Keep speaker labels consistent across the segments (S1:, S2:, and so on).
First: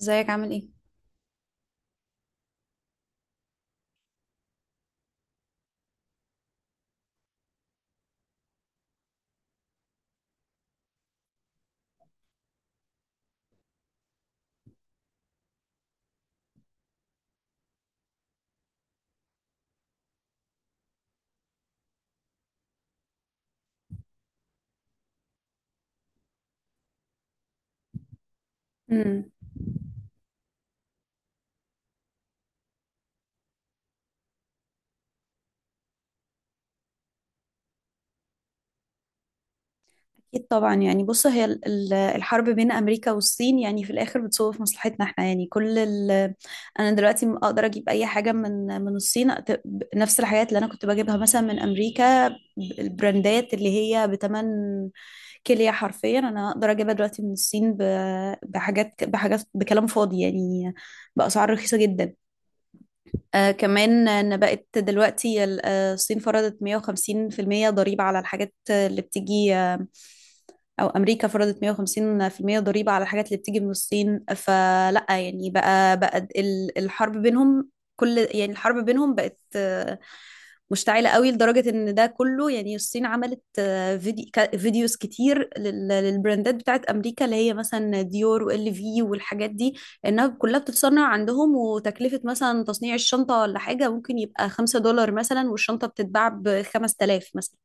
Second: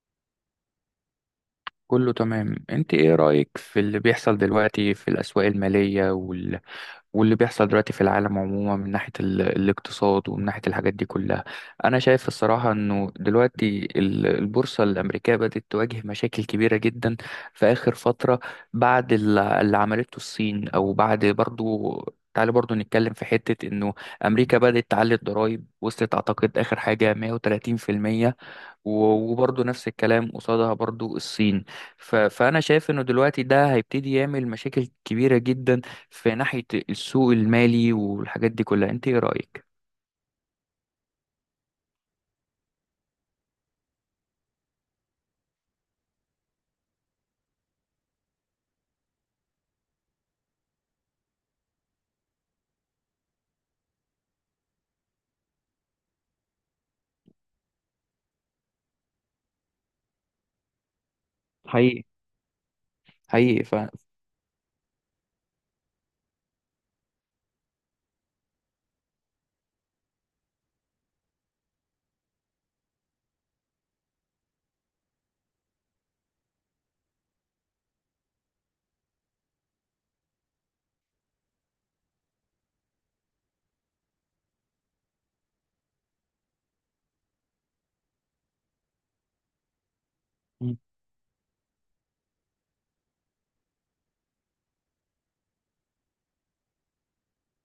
S1: ازيك عامل ايه؟
S2: كله تمام، انت ايه رأيك في اللي بيحصل دلوقتي في الأسواق المالية واللي بيحصل دلوقتي في العالم عموما من ناحية الاقتصاد ومن ناحية الحاجات دي كلها. انا شايف الصراحة انه دلوقتي البورصة الأمريكية بدأت تواجه مشاكل كبيرة جدا في آخر فترة، بعد اللي عملته الصين، او بعد برضو. تعالى برضو نتكلم في حتة انه امريكا بدأت تعلي الضرائب، وصلت اعتقد اخر حاجة 130%،
S1: امم
S2: وبرضه نفس الكلام قصادها برضه الصين. فأنا شايف إنه دلوقتي ده هيبتدي يعمل مشاكل كبيرة جدا في ناحية السوق المالي والحاجات دي كلها. أنت إيه رأيك؟
S1: اكيد طبعا، يعني بص، هي الحرب بين امريكا والصين يعني في الاخر بتصب في مصلحتنا احنا، يعني كل انا دلوقتي اقدر اجيب اي حاجه من الصين، نفس الحاجات اللي انا كنت بجيبها مثلا من امريكا، البراندات اللي هي بتمن كليه حرفيا انا اقدر اجيبها دلوقتي من الصين بحاجات بحاجات، بكلام فاضي يعني، باسعار رخيصه
S2: حقيقي،
S1: جدا.
S2: حقيقي.
S1: كمان ان بقت دلوقتي الصين فرضت 150% ضريبة على الحاجات اللي بتيجي، او امريكا فرضت 150% ضريبة على الحاجات اللي بتيجي من الصين. فلا يعني بقى الحرب بينهم، كل يعني الحرب بينهم بقت مشتعلة قوي، لدرجة ان ده كله. يعني الصين عملت فيديوز كتير للبراندات بتاعت امريكا، اللي هي مثلا ديور وال في والحاجات دي، انها كلها
S2: مم.
S1: بتتصنع عندهم، وتكلفة مثلا تصنيع الشنطة ولا حاجة ممكن يبقى خمسة دولار مثلا، والشنطة بتتباع بخمس تلاف مثلا.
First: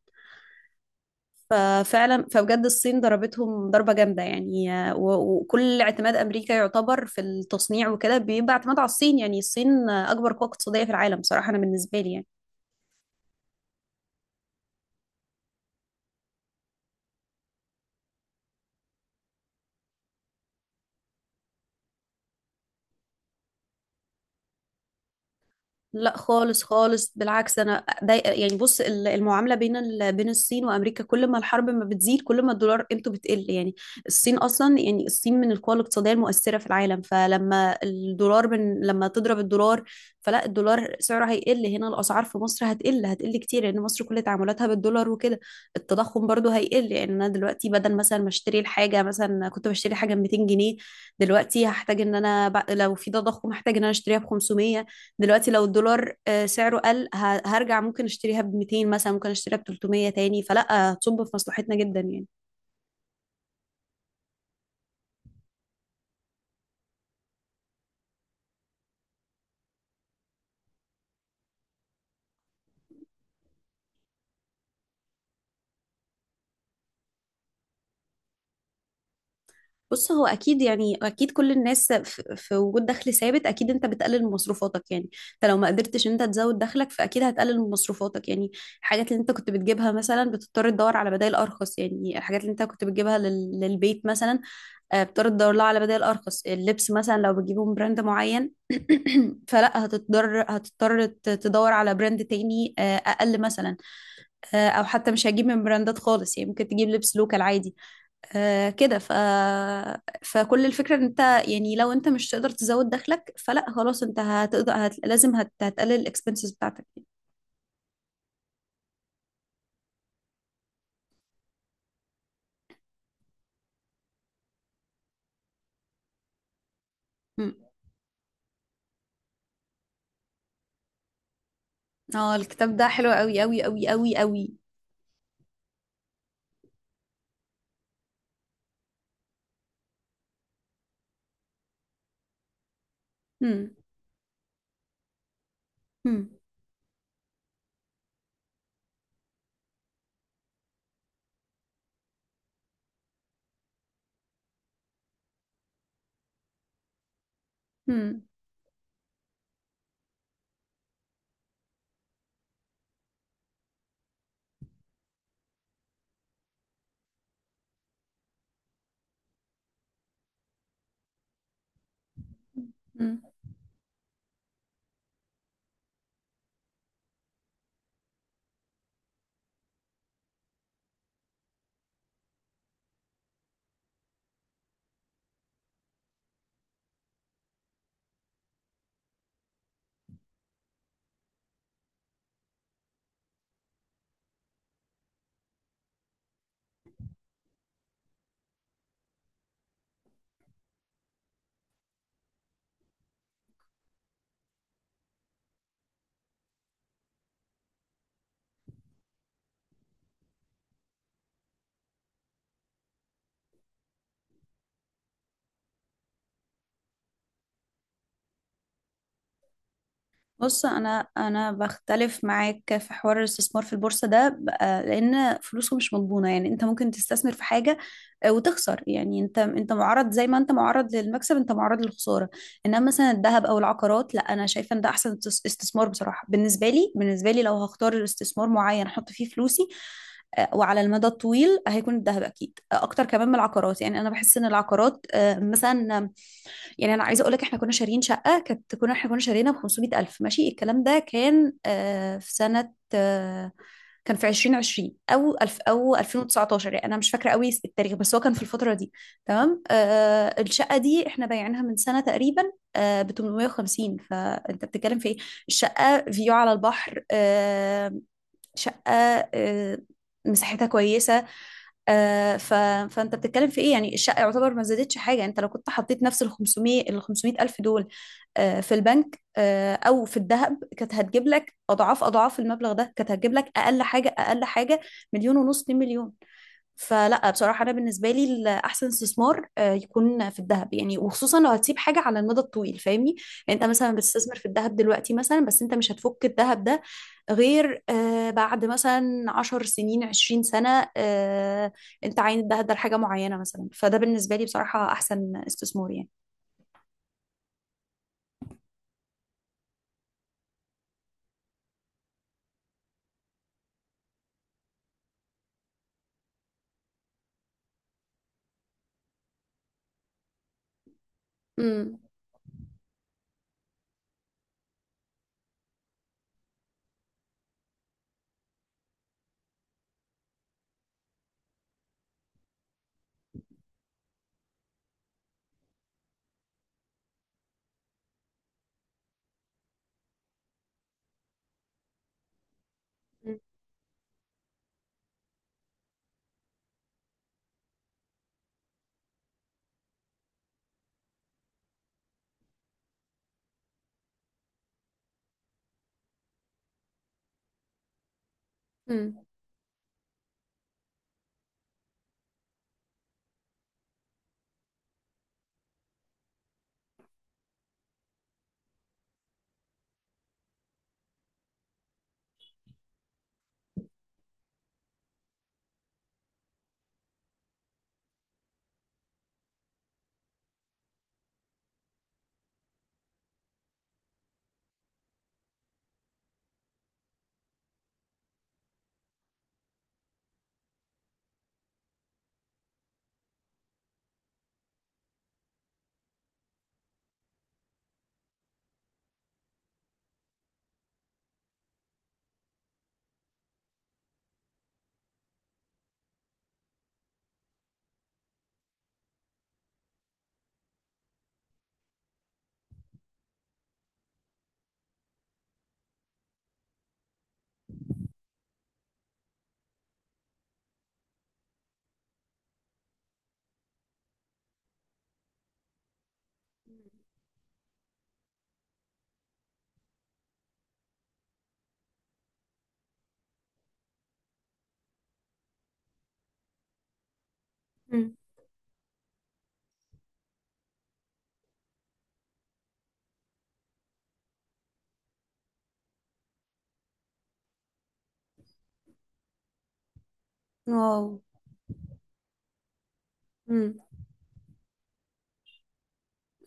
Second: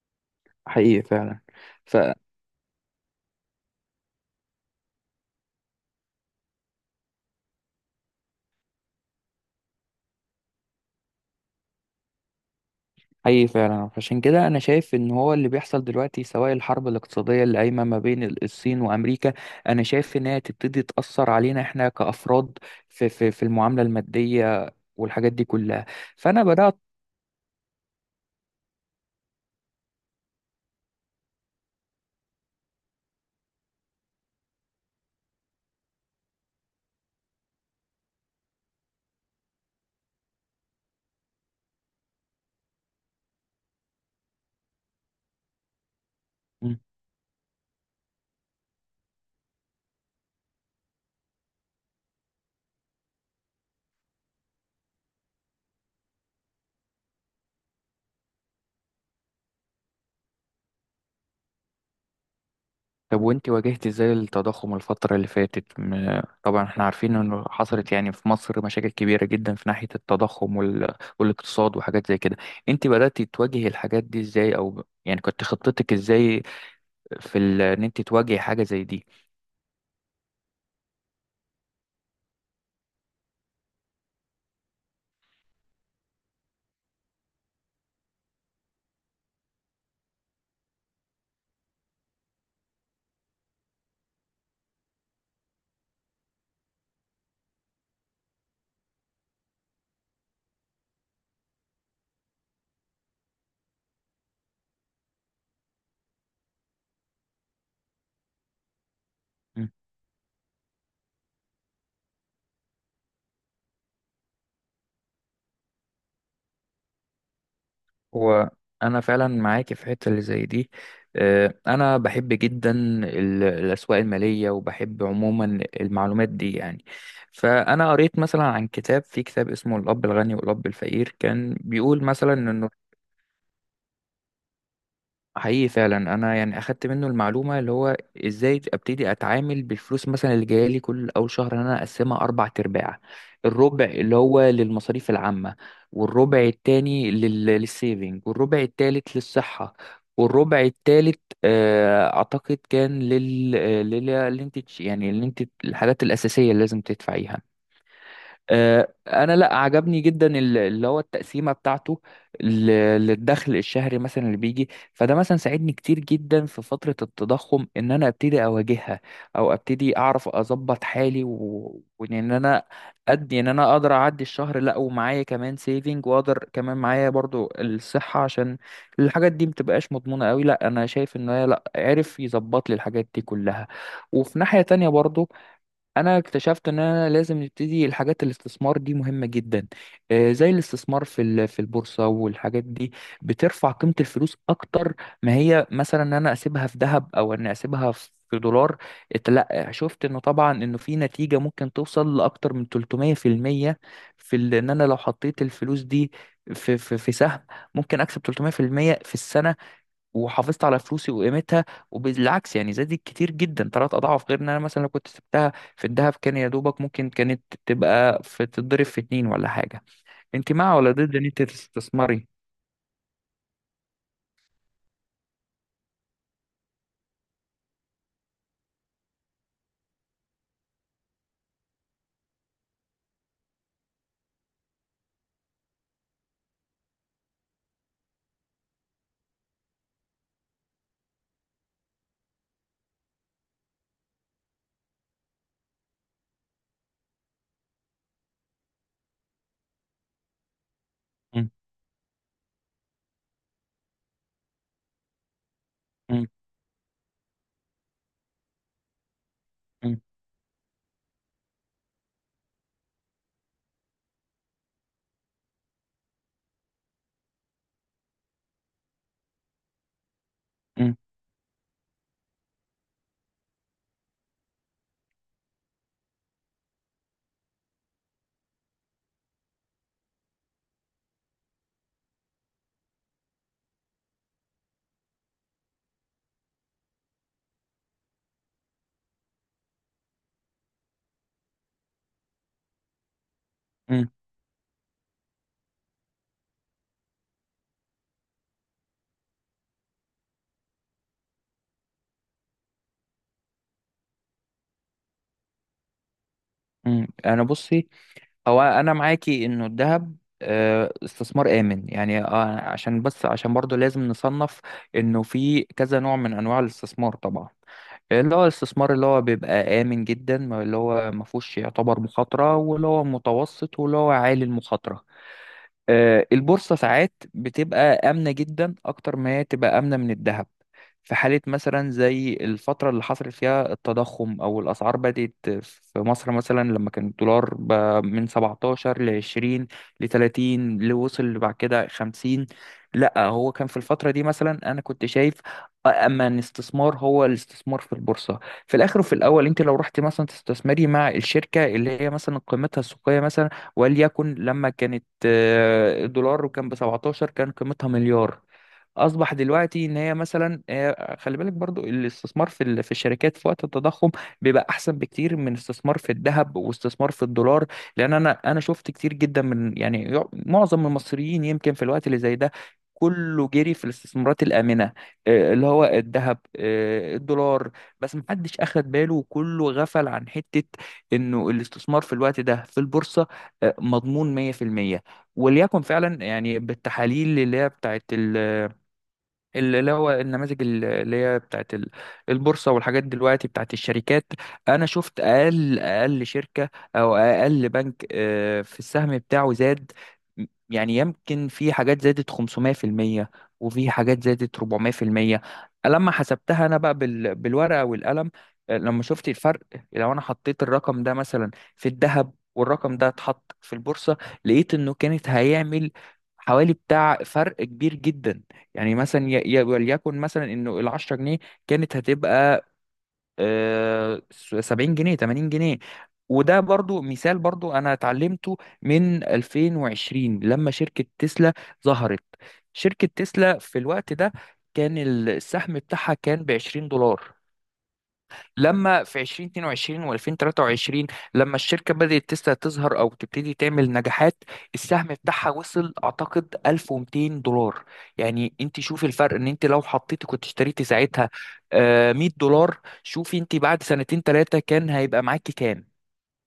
S2: حقيقي فعلا. ف...
S1: ففعلا، فبجد الصين ضربتهم ضربة جامدة يعني، وكل اعتماد أمريكا يعتبر في التصنيع وكده بيبقى اعتماد على الصين. يعني الصين أكبر قوة اقتصادية في العالم، صراحة أنا بالنسبة لي يعني.
S2: حقيقي فعلا، عشان كده أنا شايف إن هو اللي بيحصل دلوقتي، سواء الحرب الاقتصادية اللي قايمة ما بين الصين وأمريكا، أنا شايف إن هي تبتدي تأثر علينا إحنا كأفراد في المعاملة المادية والحاجات دي كلها.
S1: لا
S2: فأنا
S1: خالص
S2: بدأت.
S1: خالص، بالعكس انا ضايقه. يعني بص، المعامله بين بين الصين وامريكا، كل ما الحرب ما بتزيد كل ما الدولار قيمته بتقل يعني. الصين اصلا، يعني الصين من القوى الاقتصاديه المؤثره في العالم. فلما الدولار لما تضرب الدولار، فلا الدولار سعره هيقل، هنا الاسعار في مصر هتقل، هتقل كتير، لان مصر كل تعاملاتها بالدولار وكده. التضخم برضو هيقل، يعني انا دلوقتي بدل مثلا ما اشتري الحاجه، مثلا كنت بشتري حاجه ب 200 جنيه، دلوقتي هحتاج ان انا لو في تضخم هحتاج ان انا اشتريها ب 500. دلوقتي لو الدولار سعره قل، هرجع ممكن اشتريها ب 200 مثلا، ممكن اشتريها ب 300 تاني، فلا هتصب في مصلحتنا جدا يعني.
S2: طب وانت واجهت ازاي التضخم الفترة اللي فاتت؟ طبعا احنا عارفين انه حصلت يعني في مصر مشاكل كبيرة جدا في ناحية التضخم والاقتصاد وحاجات زي كده. انت بدأتي تواجهي الحاجات دي ازاي، او يعني كنت خطتك ازاي في ان انت تواجهي حاجة زي دي؟
S1: بص هو اكيد يعني، اكيد كل الناس في وجود دخل ثابت اكيد انت بتقلل من مصروفاتك، يعني انت لو ما قدرتش إن انت تزود دخلك فاكيد هتقلل من مصروفاتك يعني. الحاجات اللي انت كنت بتجيبها مثلا بتضطر تدور على بدائل ارخص، يعني الحاجات اللي انت كنت بتجيبها للبيت مثلا، بتضطر تدور لها على بدائل ارخص. اللبس مثلا لو بتجيبه من براند معين فلا هتضطر تدور على براند تاني اقل مثلا، او حتى مش هجيب من براندات خالص، يعني ممكن تجيب لبس لوكال عادي. آه كده ف... فكل الفكرة ان انت يعني لو انت مش تقدر تزود دخلك فلا خلاص، انت هتقدر لازم هتقلل الاكسبنسز بتاعتك يعني.
S2: هو انا فعلا معاك في حته اللي زي دي. انا بحب جدا الاسواق الماليه وبحب عموما المعلومات دي يعني.
S1: مم.
S2: فانا قريت مثلا عن كتاب، في كتاب اسمه الاب الغني والاب الفقير، كان بيقول مثلا
S1: اه،
S2: انه...
S1: الكتاب ده حلو قوي قوي قوي قوي قوي.
S2: حقيقي فعلا، انا يعني اخدت منه المعلومه اللي هو ازاي ابتدي اتعامل بالفلوس مثلا اللي جايه لي كل اول شهر، ان انا اقسمها اربع ارباع.
S1: مم.
S2: الربع اللي هو للمصاريف العامه،
S1: مم.
S2: والربع التاني للسيفنج، والربع التالت للصحه، والربع التالت اعتقد كان لل اللي انت يعني اللي انت الحاجات الاساسيه اللي لازم تدفعيها.
S1: مم.
S2: انا، لا، عجبني جدا اللي هو التقسيمه بتاعته، ل- للدخل الشهري مثلا اللي بيجي. فده مثلا ساعدني كتير جدا في فتره التضخم، ان انا ابتدي اواجهها، او ابتدي اعرف اظبط حالي وان انا
S1: مم.
S2: ادي ان انا اقدر اعدي الشهر، لا ومعايا كمان سيفنج، واقدر كمان معايا برضو الصحه، عشان الحاجات دي متبقاش مضمونه قوي. لا انا شايف ان هي، لا، عرف يظبط لي الحاجات دي كلها. وفي ناحيه تانية برضو، انا اكتشفت ان انا لازم نبتدي الحاجات الاستثمار دي مهمة جدا. زي الاستثمار في البورصة والحاجات دي، بترفع قيمة الفلوس اكتر ما هي مثلا ان انا اسيبها في ذهب، او ان اسيبها في دولار. لا، شفت انه طبعا انه في نتيجة ممكن توصل لاكتر من 300% في المية، في ان انا لو حطيت الفلوس دي في سهم ممكن اكسب 300% في المية في السنة، وحافظت على فلوسي وقيمتها. وبالعكس يعني زادت كتير جدا، ثلاث اضعاف، غير ان انا مثلا لو كنت سبتها في الذهب كان يا دوبك ممكن كانت تبقى، في تتضرب في اتنين ولا حاجه. انت
S1: بص،
S2: مع ولا
S1: انا
S2: ضد ان انت
S1: انا بختلف
S2: تستثمري؟
S1: معاك في حوار الاستثمار في البورصه ده بقى، لان فلوسه مش مضمونه يعني. انت ممكن تستثمر في حاجه وتخسر يعني، انت معرض، زي ما انت معرض للمكسب انت معرض للخساره. انما مثلا الذهب او العقارات، لا انا شايفه ان ده احسن استثمار بصراحه. بالنسبه لي، بالنسبه لي لو هختار استثمار معين احط فيه فلوسي وعلى المدى الطويل، هيكون الذهب اكيد اكتر كمان من العقارات. يعني انا بحس ان العقارات مثلا، يعني انا عايزه اقول لك، احنا كنا شاريين شقه، كانت كنا احنا كنا شارينا ب 500 الف. ماشي، الكلام ده
S2: م-
S1: كان في سنه، كان في 2020 او الف او
S2: م-
S1: 2019، يعني انا مش فاكره قوي التاريخ، بس هو كان في الفتره دي. تمام.
S2: م-
S1: الشقه دي احنا بايعينها من سنه تقريبا ب 850. فانت بتتكلم في ايه؟ الشقه فيو على البحر، شقه، آه مساحتها
S2: م-
S1: كويسه، آه، ف... فانت بتتكلم في ايه؟ يعني الشقه يعتبر ما زادتش حاجه. يعني انت لو كنت حطيت نفس ال 500 ال 500 الف دول في البنك او في الذهب، كانت هتجيب لك اضعاف اضعاف المبلغ ده، كانت هتجيب لك اقل حاجه، اقل حاجه مليون ونص، 2 مليون. فلا بصراحة أنا بالنسبة لي الأحسن استثمار يكون في الذهب، يعني وخصوصا لو هتسيب حاجة على المدى الطويل فاهمني. يعني أنت مثلا
S2: م-
S1: بتستثمر في الذهب دلوقتي مثلا، بس أنت مش هتفك الذهب ده غير بعد مثلا عشر سنين عشرين سنة، أنت عاين الذهب ده لحاجة معينة مثلا، فده بالنسبة لي بصراحة أحسن استثمار يعني.
S2: م. انا بصي، هو انا معاكي انه الذهب استثمار آمن يعني. عشان بس، عشان برضه لازم نصنف انه في كذا نوع من انواع الاستثمار طبعا، اللي هو الاستثمار اللي هو بيبقى آمن جدا، اللي هو ما فيهوش
S1: امم.
S2: يعتبر مخاطرة، واللي هو متوسط، واللي هو عالي المخاطرة. البورصة ساعات بتبقى آمنة جدا، أكتر ما هي تبقى آمنة من الذهب، في حالة مثلا زي الفترة اللي حصل فيها التضخم أو الأسعار بدأت. في مصر مثلا لما كان الدولار ب-، من 17 ل 20 ل 30، لوصل بعد كده 50. لا، هو كان في الفترة دي مثلا أنا كنت شايف أما الاستثمار هو الاستثمار في البورصة. في الآخر وفي الأول، أنت لو رحت مثلا تستثمري مع الشركة اللي هي مثلا قيمتها السوقية وليكن لما كانت دولار وكان ب 17 كان قيمتها مليار،
S1: امم.
S2: اصبح دلوقتي ان هي مثلا... خلي بالك برضو الاستثمار في الشركات في وقت التضخم بيبقى احسن بكتير من استثمار في الذهب واستثمار في الدولار. لان انا شفت كتير جدا من يعني معظم المصريين يمكن في الوقت اللي زي ده كله جري في الاستثمارات الآمنة، اللي هو الذهب، الدولار. بس محدش أخد باله، وكله غفل عن حتة إنه الاستثمار في الوقت ده في البورصة مضمون 100%. وليكن فعلا يعني بالتحاليل اللي هي بتاعت، اللي هو النماذج اللي هي بتاعت البورصة، والحاجات دلوقتي بتاعت الشركات. أنا شفت أقل أقل شركة أو أقل بنك في السهم بتاعه زاد. يعني يمكن في حاجات زادت 500%، وفي حاجات زادت 400%. لما حسبتها أنا بقى بالورقة والقلم، لما شفت الفرق. لو أنا حطيت الرقم ده مثلا في الذهب والرقم ده اتحط في البورصة، لقيت إنه كانت هيعمل حوالي بتاع فرق كبير جدا. يعني مثلا وليكن مثلا انه ال 10 جنيه كانت هتبقى 70 جنيه، 80 جنيه. وده برضو مثال، برضو انا اتعلمته من 2020 لما شركة تسلا ظهرت. شركة تسلا في الوقت ده كان السهم بتاعها كان ب 20 دولار.
S1: مم.
S2: لما في 2022 و2023 لما الشركة بدأت تظهر أو تبتدي تعمل نجاحات، السهم بتاعها وصل أعتقد 1200 دولار. يعني أنت شوفي الفرق، إن أنت لو حطيتي كنت اشتريتي
S1: واو.
S2: ساعتها 100 دولار، شوفي أنت
S1: مم.
S2: بعد سنتين ثلاثة كان هيبقى معاكي كام؟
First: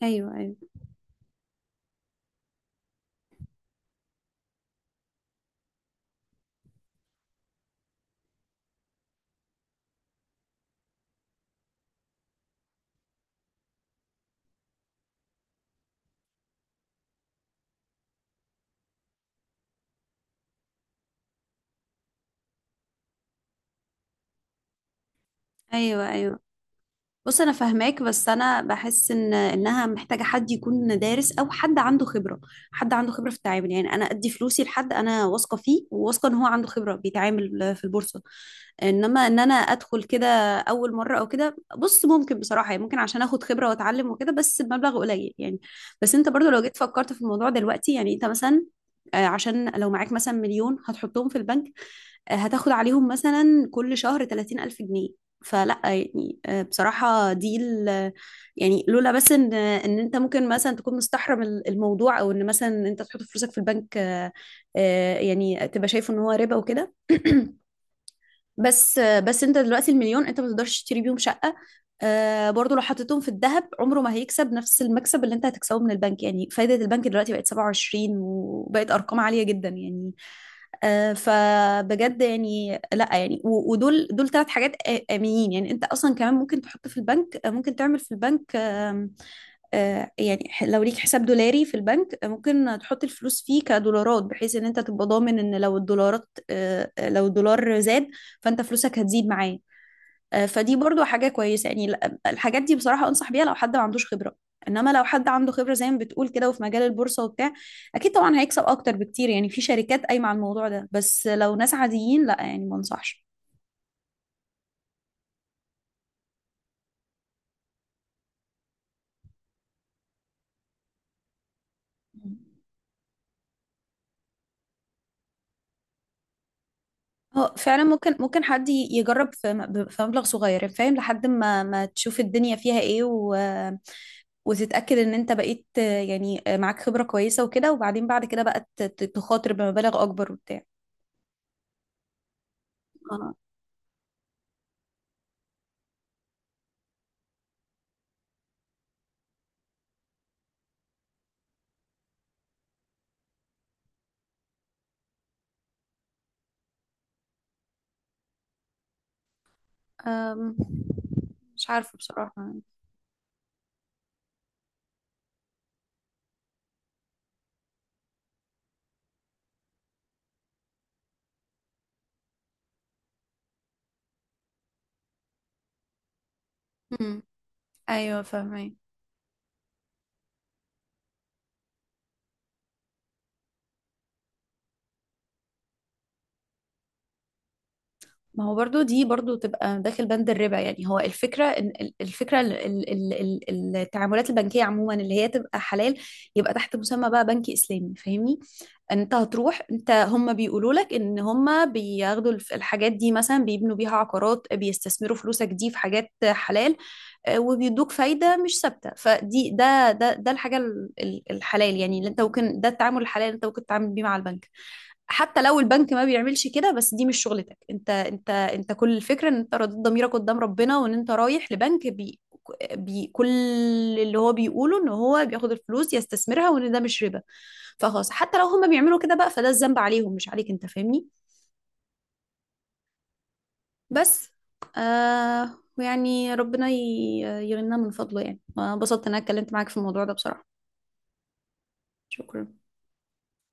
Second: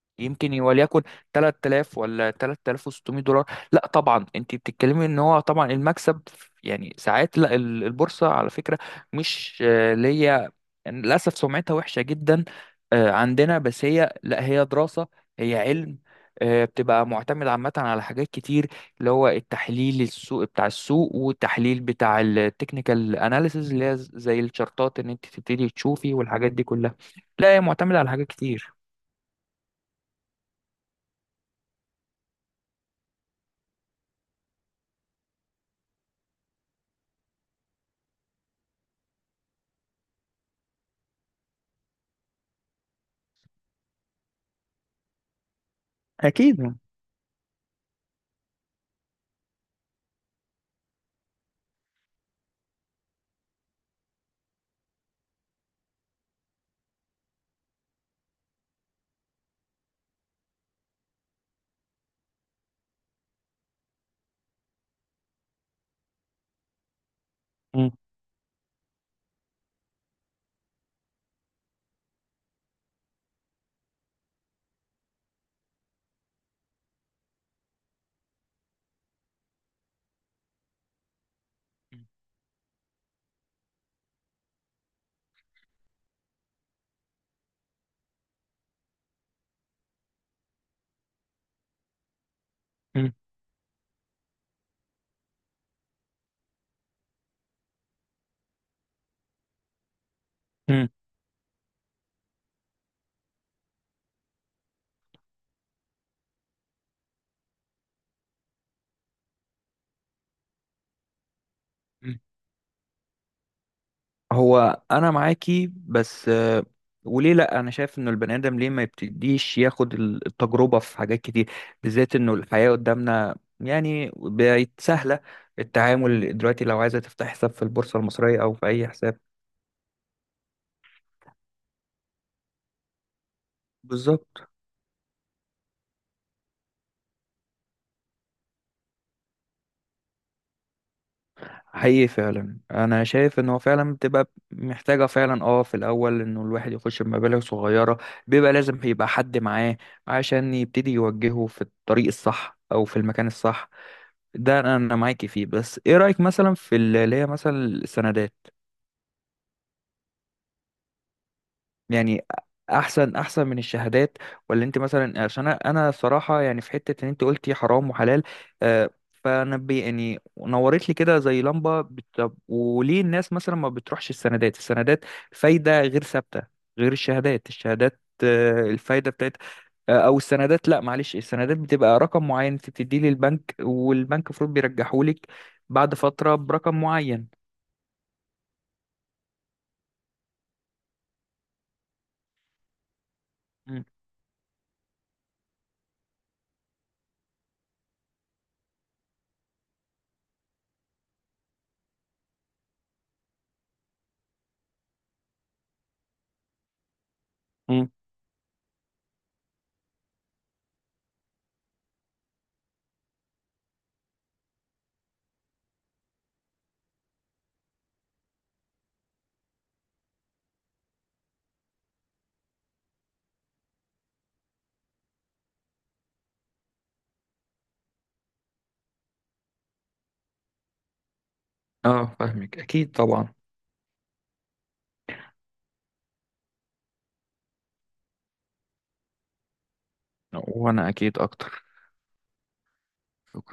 S1: أيوه، أيوه.
S2: يمكن وليكن 3000 ولا 3600 دولار. لا طبعا انت بتتكلمي ان هو طبعا المكسب يعني ساعات. لا، البورصه على فكره مش اللي هي، للاسف سمعتها وحشه جدا عندنا. بس هي، لا، هي دراسه، هي علم. بتبقى معتمد عامة على حاجات كتير، اللي هو التحليل السوق بتاع السوق والتحليل بتاع التكنيكال اناليسز اللي هي زي الشارتات ان انت تبتدي
S1: ايوه،
S2: تشوفي
S1: ايوه.
S2: والحاجات دي كلها.
S1: بص
S2: لا
S1: انا
S2: هي معتمدة
S1: فاهماك،
S2: على حاجات
S1: بس انا
S2: كتير.
S1: بحس ان انها محتاجه حد يكون دارس او حد عنده خبره. حد عنده خبره في التعامل، يعني انا ادي فلوسي لحد انا واثقه فيه وواثقه ان هو عنده خبره بيتعامل في البورصه. انما ان انا ادخل كده اول مره او كده، بص ممكن بصراحه يعني، ممكن عشان اخد خبره واتعلم وكده، بس بمبلغ قليل يعني. بس انت برضو لو
S2: اكيد
S1: جيت فكرت في الموضوع دلوقتي، يعني انت مثلا عشان لو معاك مثلا مليون هتحطهم في البنك، هتاخد عليهم مثلا كل شهر 30,000 جنيه. فلا يعني بصراحة دي يعني، لولا بس ان انت ممكن مثلا تكون مستحرم الموضوع، او ان مثلا انت تحط فلوسك في البنك يعني تبقى شايف ان هو ربا وكده.
S2: يعني.
S1: بس انت دلوقتي المليون انت ما تقدرش تشتري بيهم شقة. برضو لو حطيتهم في الذهب عمره ما هيكسب نفس المكسب اللي انت هتكسبه من البنك. يعني فايدة البنك دلوقتي بقت 27 وبقت ارقام عالية جدا يعني. فبجد يعني لا يعني، ودول ثلاث حاجات آمنين، يعني انت اصلا كمان ممكن تحط في البنك ممكن تعمل في البنك آم، آه، يعني لو ليك حساب دولاري في البنك ممكن تحط
S2: مم.
S1: الفلوس فيه كدولارات، بحيث ان انت تبقى ضامن ان لو الدولارات لو الدولار زاد فانت فلوسك هتزيد معاه. فدي
S2: مم.
S1: برضو حاجة كويسة. يعني الحاجات دي بصراحة أنصح بيها لو حد ما عندوش خبرة. إنما لو حد عنده خبرة زي ما بتقول كده وفي مجال البورصة وبتاع، أكيد طبعا هيكسب أكتر بكتير، يعني في شركات قايمة على الموضوع ده. بس لو ناس
S2: مم.
S1: عاديين لا يعني ما أنصحش.
S2: هو انا معاكي بس، وليه لا، انا شايف انه البني ادم ليه ما يبتديش ياخد التجربه في حاجات كتير، بالذات انه الحياه قدامنا يعني بقت سهله، التعامل دلوقتي لو عايزه تفتح حساب
S1: اه
S2: في
S1: فعلا،
S2: البورصه
S1: ممكن
S2: المصريه
S1: ممكن
S2: او في
S1: حد
S2: اي حساب.
S1: يجرب في في مبلغ صغير يعني، فاهم لحد ما ما تشوف الدنيا فيها ايه
S2: بالظبط.
S1: وتتأكد ان انت بقيت معاك خبرة كويسة وكده، وبعدين بعد كده بقى تخاطر بمبالغ اكبر وبتاع.
S2: حقيقي فعلا انا شايف ان هو فعلا بتبقى محتاجه فعلا، اه، في الاول انه الواحد يخش بمبالغ صغيره، بيبقى لازم يبقى حد معاه عشان يبتدي يوجهه في الطريق الصح او في المكان الصح. ده انا، أنا معاكي فيه. بس ايه رايك مثلا اللي هي مثلا السندات؟
S1: أم، مش عارفة
S2: يعني
S1: بصراحة.
S2: احسن، احسن من الشهادات، ولا انت مثلا؟ عشان انا، أنا صراحه يعني في حته ان انت قلتي حرام وحلال، فانا بي يعني نورت لي كده زي لمبه. طب وليه الناس مثلا ما بتروحش السندات؟ السندات فايده غير ثابته، غير
S1: امم.
S2: الشهادات. الشهادات
S1: ايوه فاهمين.
S2: الفايده بتاعتها او السندات، لا معلش، السندات بتبقى رقم معين انت بتديه للبنك، والبنك المفروض بيرجحه لك بعد فتره برقم معين.
S1: ما هو برضو دي برضو تبقى داخل بند الربا. يعني هو الفكرة الفكرة التعاملات البنكية عموما اللي هي تبقى حلال، يبقى تحت مسمى بقى بنكي إسلامي فاهمني. انت هتروح انت هم بيقولوا لك ان هم بياخدوا الحاجات دي مثلا بيبنوا بيها عقارات، بيستثمروا فلوسك دي في حاجات حلال
S2: مم.
S1: وبيدوك فايدة مش ثابتة. فدي ده الحاجة الحلال، يعني اللي انت ممكن، ده التعامل الحلال اللي انت ممكن تتعامل بيه مع البنك. حتى لو البنك ما بيعملش كده، بس دي مش شغلتك انت. انت كل الفكرة ان انت رضيت ضميرك قدام ربنا، وان انت رايح لبنك بي كل اللي هو بيقوله ان هو بياخد الفلوس يستثمرها وان ده مش ربا، فخلاص حتى لو هم بيعملوا كده بقى، فده الذنب عليهم مش عليك انت فاهمني.
S2: اه فاهمك اكيد طبعا.
S1: بس ويعني ربنا يغنينا من فضله يعني. وانبسطت ان انا اتكلمت معاك في الموضوع ده بصراحة.
S2: وانا اكيد اكتر.
S1: شكرا.